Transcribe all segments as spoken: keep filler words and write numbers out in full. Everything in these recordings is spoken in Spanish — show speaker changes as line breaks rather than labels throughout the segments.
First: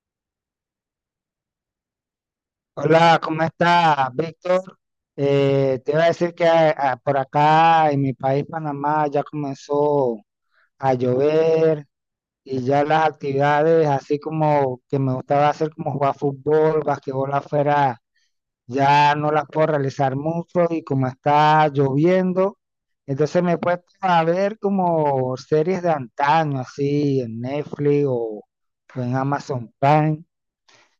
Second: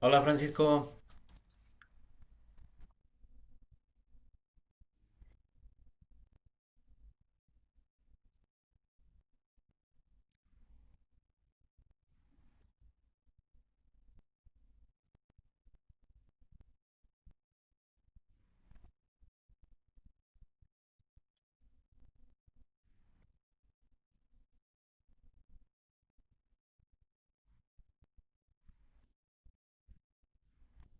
Hola Francisco.
Hola, ¿cómo estás, Víctor? Eh, te iba a decir que a- por acá en mi país, Panamá, ya comenzó a llover y ya las actividades, así como que me gustaba hacer como jugar fútbol, basquetbol afuera, ya no las puedo realizar mucho y como está lloviendo, entonces me he puesto a ver como series de antaño, así en Netflix o o en Amazon Prime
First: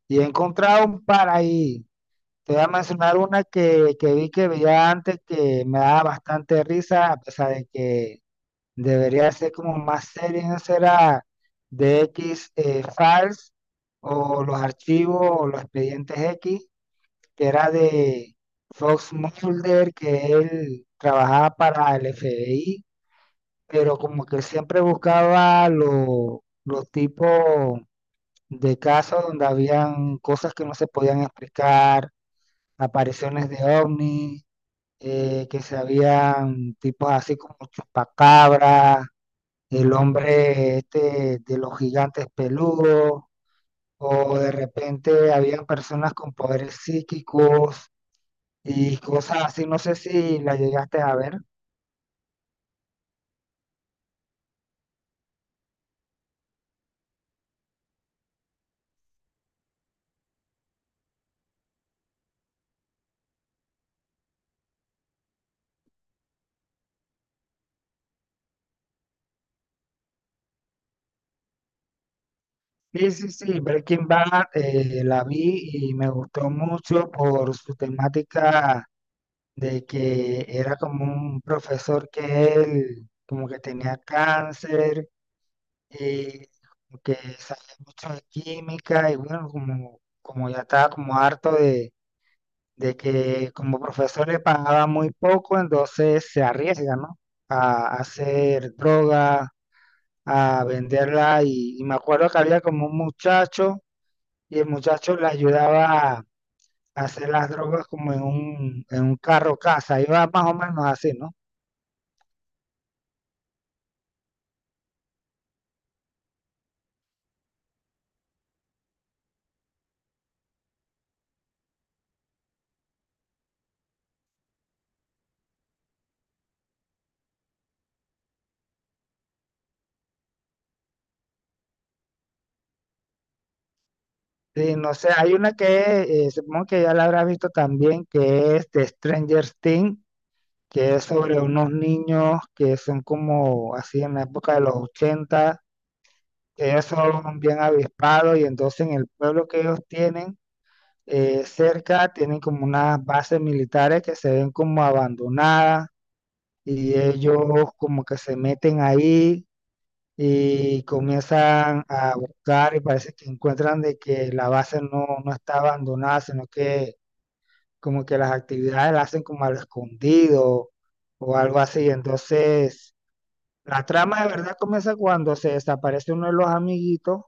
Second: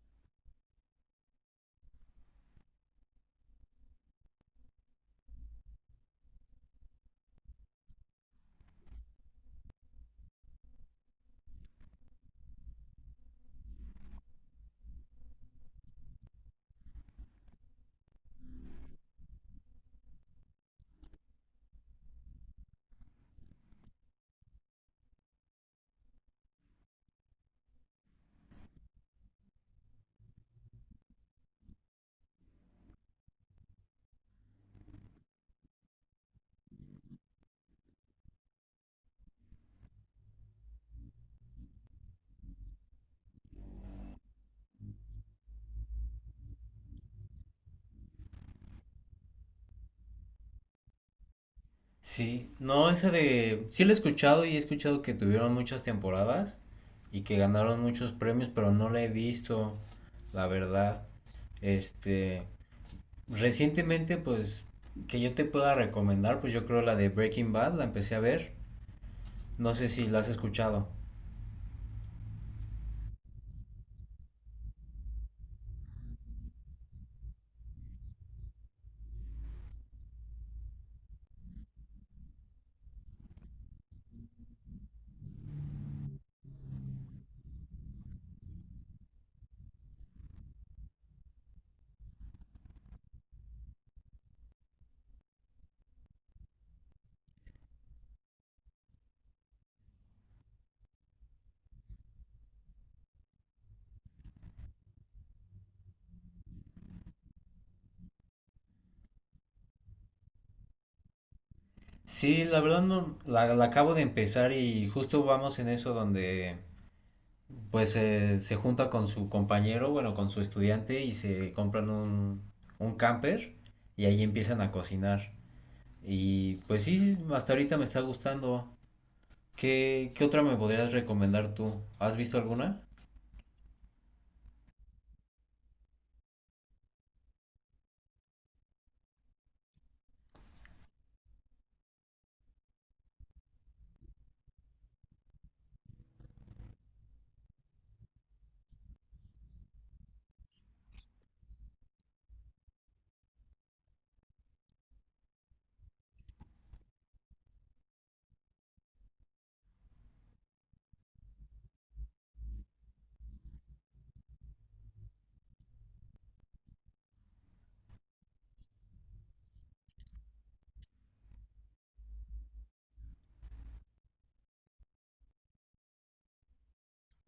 y he encontrado un par ahí. Te voy a mencionar una que, que vi que veía antes que me daba bastante risa, a pesar de que debería ser como más seria, ¿no será? De X eh, Files o los archivos o los expedientes X, que era de Fox Mulder, que él trabajaba para el F B I, pero como que siempre buscaba lo- los tipos de casos donde habían cosas que no se podían explicar, apariciones de ovnis, eh, que se habían tipos así como chupacabra, el hombre este de los gigantes peludos, o de repente habían personas con poderes psíquicos y cosas así, no sé si la llegaste a ver.
Sí, no, esa de... sí la he escuchado y he escuchado que tuvieron muchas temporadas y que ganaron muchos premios, pero no la he visto, la verdad. Este, recientemente, pues que yo te pueda recomendar, pues yo creo la de Breaking Bad, la empecé a ver. No sé si la has escuchado.
Sí, sí, sí, Breaking Bad, eh, la vi y me gustó mucho por su temática de que era como un profesor que él como que tenía cáncer, eh, como que sabía mucho de química y bueno, como, como ya estaba como harto de, de que como profesor le pagaba muy poco, entonces se arriesga, ¿no? A, a hacer droga, a venderla y, y me acuerdo que había como un muchacho y el muchacho le ayudaba a hacer las drogas como en un, en un carro casa, iba más o menos así, ¿no?
Sí, la verdad no, la, la acabo de empezar y justo vamos en eso donde pues eh, se junta con su compañero, bueno, con su estudiante y se compran un, un camper y ahí empiezan a cocinar. Y pues sí, hasta ahorita me está gustando. ¿Qué, qué otra me podrías recomendar tú? ¿Has visto alguna?
Sí, no sé, hay una que eh, supongo que ya la habrá visto también, que es de Stranger Things, que es sobre unos niños que son como así en la época de los ochenta, que ellos son bien avispados y entonces en el pueblo que ellos tienen, eh, cerca tienen como unas bases militares que se ven como abandonadas y ellos como que se meten ahí y comienzan a buscar y parece que encuentran de que la base no, no está abandonada, sino que como que las actividades las hacen como al escondido o algo así. Entonces la trama de verdad comienza cuando se desaparece uno de los amiguitos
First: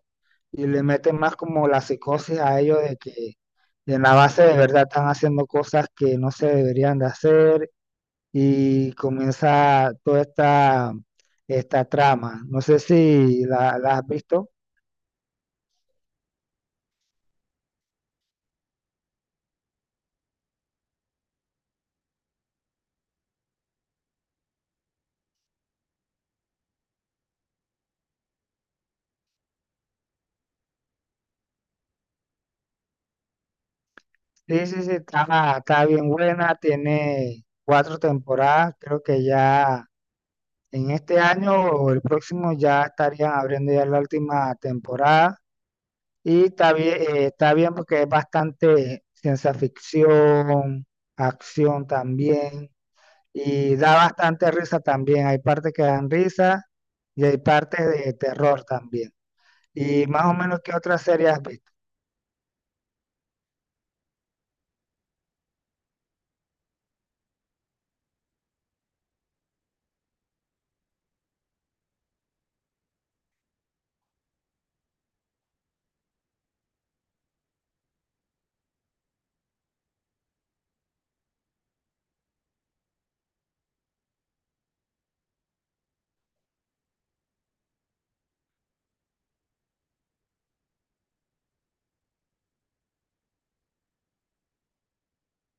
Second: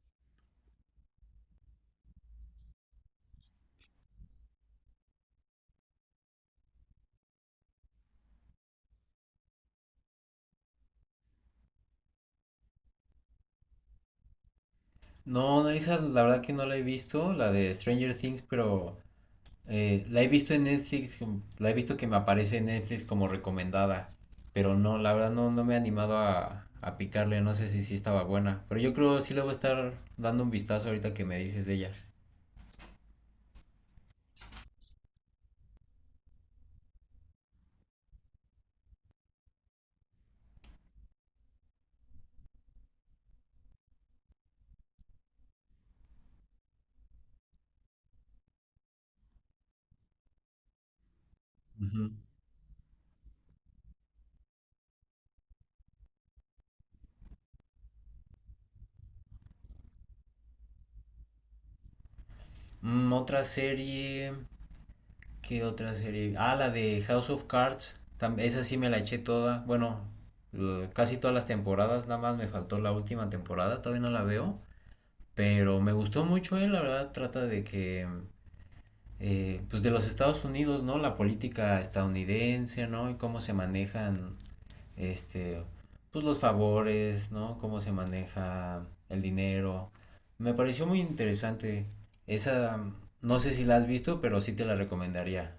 y le meten más como la psicosis a ellos de que en la base de verdad están haciendo cosas que no se deberían de hacer y comienza toda esta, esta trama. No sé si la, la has visto.
No, esa la verdad que no la he visto, la de Stranger Things, pero Eh, la he visto en Netflix, como- la he visto que me aparece en Netflix como recomendada, pero no, la verdad no, no me he animado a, a picarle, no sé si sí estaba buena, pero yo creo sí le voy a estar dando un vistazo ahorita que me dices de ella.
Sí, sí, sí, está, está bien buena, tiene cuatro temporadas, creo que ya en este año o el próximo ya estarían abriendo ya la última temporada. Y está bien, eh, está bien porque es bastante ciencia ficción, acción
Ujú.
también, y da bastante risa también. Hay partes que dan risa y hay partes de terror también. Y más o menos, ¿qué otra serie has visto?
Mm, otra serie, ¿qué otra serie? Ah, la de House of Cards, tam- esa sí me la eché toda, bueno, eh, casi todas las temporadas, nada más me faltó la última temporada, todavía no la veo, pero me gustó mucho. Eh, la verdad trata de que... eh, pues de los Estados Unidos, ¿no? La política estadounidense, ¿no? Y cómo se manejan, este, pues los favores, ¿no? Cómo se maneja el dinero. Me pareció muy interesante. Esa, no sé si la has visto, pero sí te la recomendaría.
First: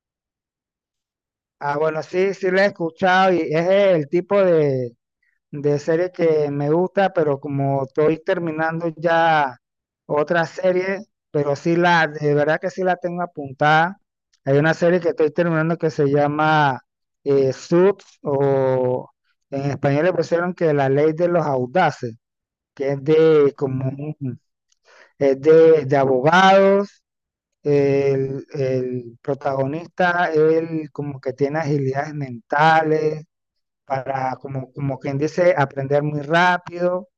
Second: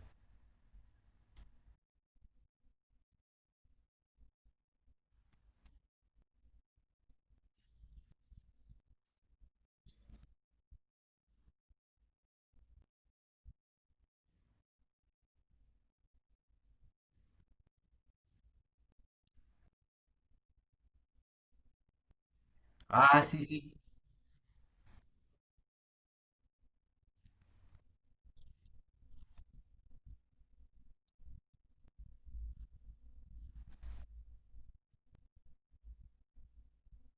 Ah, bueno, sí, sí la he escuchado y es el tipo de, de serie que me gusta, pero como estoy terminando ya otra serie, pero sí la, de verdad que sí la tengo apuntada. Hay una serie que estoy terminando que se llama eh, Suits, o en español le pusieron que la ley de los audaces, que es
Ah, sí,
de
sí.
como un- es de, de abogados. El, el protagonista, él como que tiene agilidades mentales, para, como, como quien dice, aprender muy rápido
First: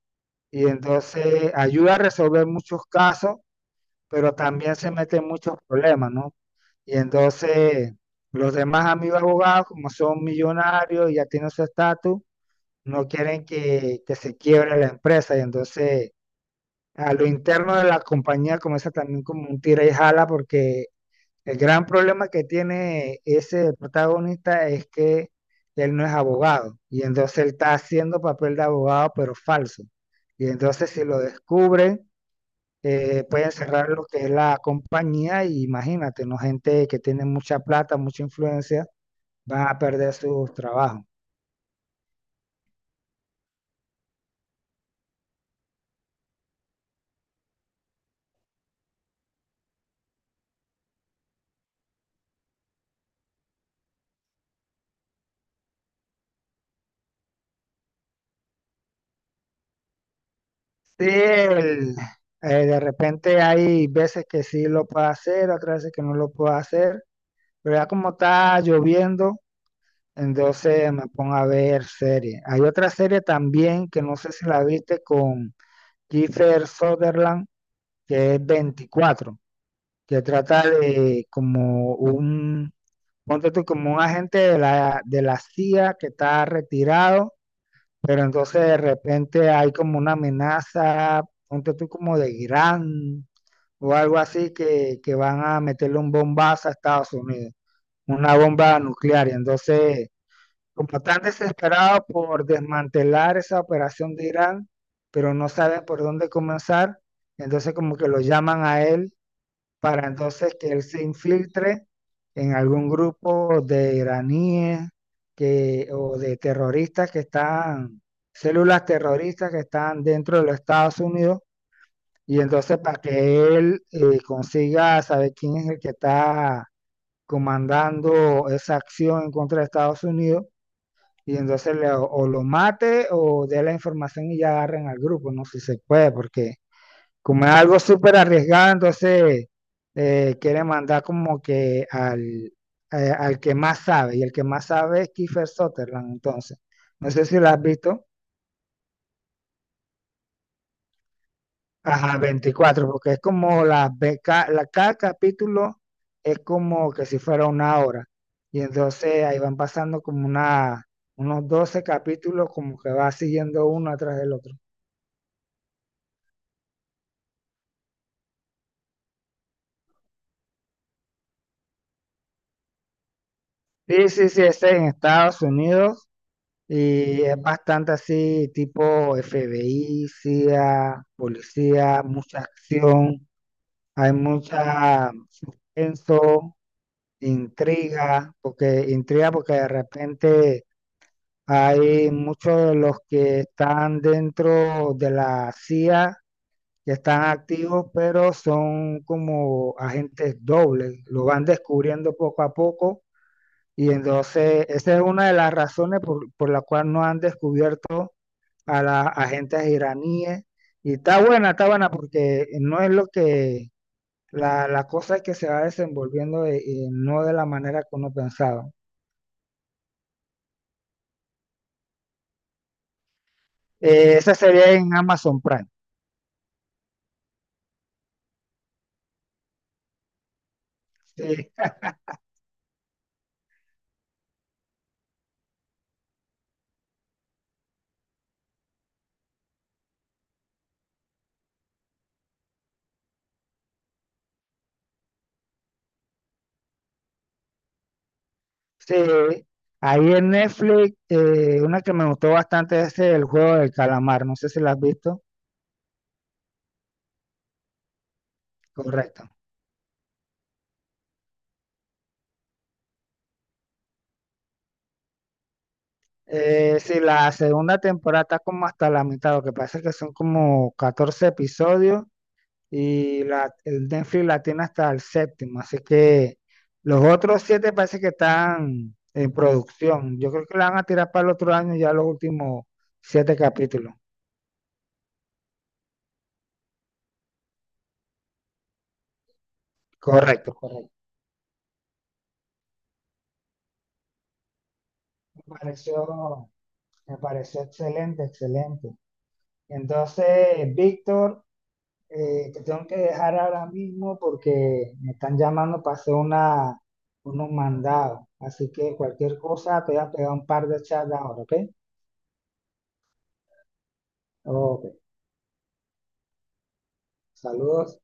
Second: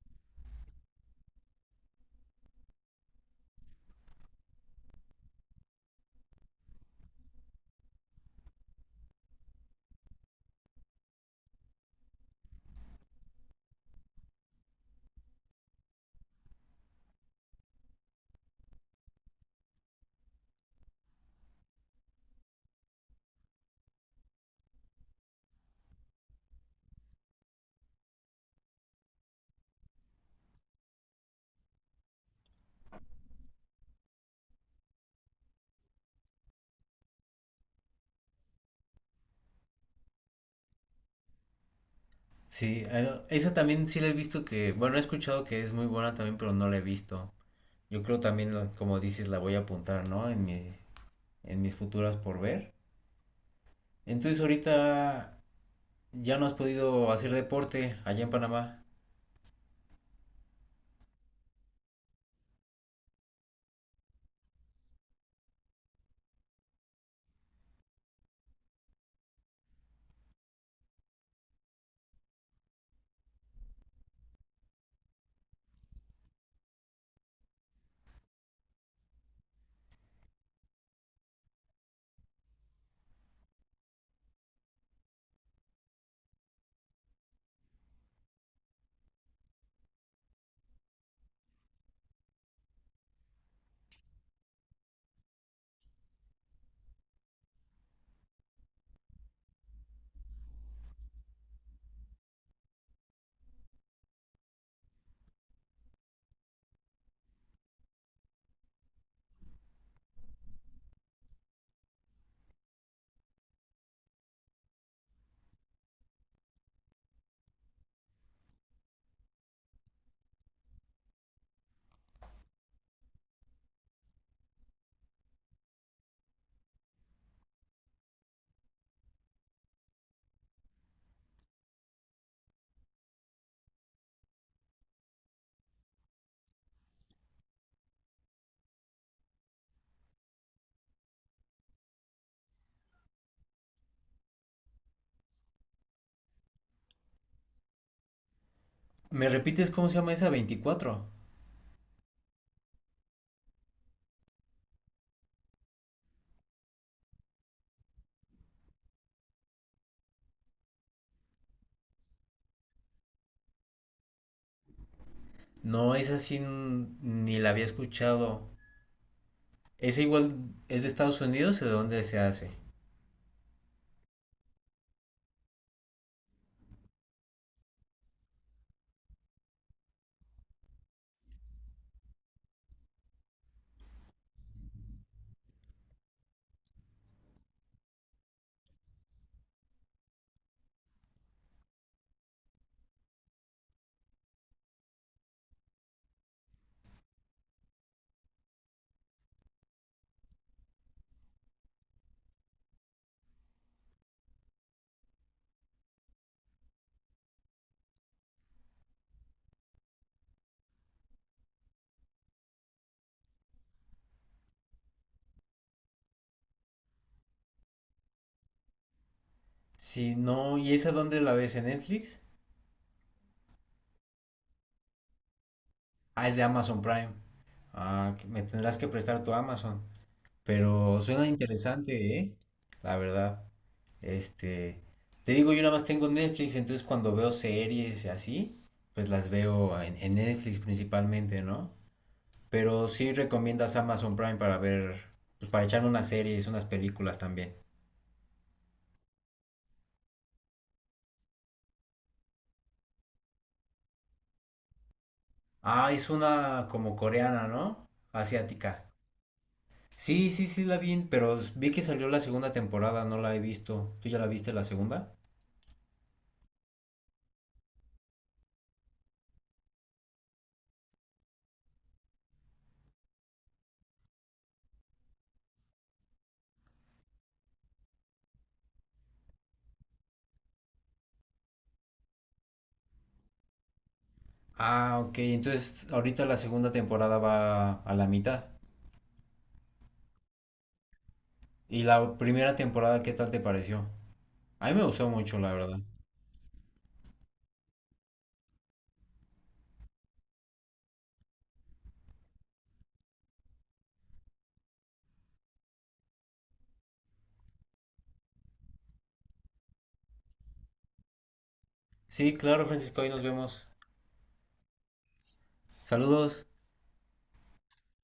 y entonces ayuda a resolver muchos casos, pero también se mete en muchos problemas, ¿no? Y entonces los demás amigos abogados, como son millonarios y ya tienen su estatus, no quieren que, que se quiebre la empresa y entonces a lo interno de la compañía comienza también como un tira y jala porque el gran problema que tiene ese protagonista es que él no es abogado y entonces él está haciendo papel de abogado pero falso. Y entonces si lo descubren, eh, pueden cerrar lo que es la compañía y imagínate, ¿no? Gente que tiene mucha plata, mucha influencia, van a perder sus trabajos.
Sí, eh, esa también sí la he visto que, bueno, he escuchado que es muy buena también, pero no la he visto. Yo creo también, la- como dices, la voy a apuntar, ¿no? En mi, en mis futuras por ver. Entonces ahorita ya no has podido hacer deporte allá en Panamá.
Sí, el- eh, de repente hay veces que sí lo puede hacer, otras veces que no lo puede hacer, pero ya como está lloviendo, entonces me pongo a ver series. Hay otra serie también que no sé si la viste con Kiefer Sutherland, que es veinticuatro, que trata de como un, ponte tú, como un agente de la, de la C I A que está retirado, pero entonces de repente hay como una amenaza, ponte tú como de Irán o algo así, que, que van a meterle un bombazo a Estados Unidos, una bomba nuclear. Y entonces como tan desesperado por desmantelar esa operación de Irán, pero no saben por dónde comenzar, entonces como que lo llaman a él para entonces que él se infiltre en algún grupo de iraníes que, o de terroristas que están, células terroristas que están dentro de los Estados Unidos, y entonces para que él eh, consiga saber quién es el que está comandando esa acción en contra de Estados Unidos y entonces le- o lo mate o dé la información y ya agarren al grupo, no sé si se puede, porque como es algo súper arriesgado, entonces eh, quiere mandar como que al, eh, al que más sabe, y el que más sabe es Kiefer Sutherland, entonces. No sé si lo has visto.
¿Me repites cómo se llama esa veinticuatro?
Ajá, veinticuatro, porque es como la, ve- ca- la, cada capítulo es como que si fuera una hora. Y entonces ahí van pasando como una, unos doce capítulos, como que va siguiendo uno atrás del otro.
No, esa sí n- ni la había escuchado. ¿Esa igual es de Estados Unidos o de dónde se hace?
Sí, sí, sí, es en Estados Unidos y es bastante así, tipo F B I, C I A, policía, mucha acción, hay mucha suspenso, intriga, porque intriga porque de repente hay muchos de los que están dentro de la C I A que están activos, pero son como agentes dobles, lo van descubriendo poco a poco y entonces, esa es una de las razones por, por la cual no han descubierto a las agentes iraníes. Y está buena, está buena, porque no es lo que, la, la cosa es que se va desenvolviendo, eh, eh, no de la manera que uno pensaba.
Sí, no, ¿y esa dónde la ves en Netflix?
Eh, esa sería en Amazon Prime.
Ah, es de Amazon Prime. Ah, que me tendrás que prestar tu Amazon. Pero suena
Sí,
interesante, ¿eh? La verdad. Este, te digo, yo nada más tengo Netflix, entonces cuando veo series y así, pues las veo en, en Netflix principalmente, ¿no? Pero sí recomiendas Amazon Prime para ver, pues para echarme unas series, unas películas también.
sí. Ahí en Netflix, eh, una que me gustó bastante es el juego del calamar, no sé si la has visto.
Ah, es una como coreana, ¿no? Asiática.
Correcto.
Sí, sí, sí la vi, pero vi que salió la segunda temporada, no la he visto. ¿Tú ya la viste la segunda?
Eh, sí, la segunda temporada está como hasta la mitad, lo que pasa es que son como catorce episodios y la, el Netflix la tiene hasta el séptimo, así que los otros siete parece que están en producción. Yo creo que la van a tirar para el otro año ya los últimos siete capítulos.
Ah, ok, entonces ahorita la segunda temporada va a la mitad.
Correcto, correcto.
¿Y la primera temporada qué tal te pareció? A mí me gustó mucho,
Me
la verdad.
pareció, me pareció excelente, excelente. Entonces, Víctor, Eh, te tengo que dejar ahora mismo porque me están llamando para hacer una, unos mandados. Así que cualquier cosa te voy a pegar un par de chats ahora, ¿ok?
Sí, claro, Francisco, ahí nos vemos.
Ok,
Saludos.
saludos.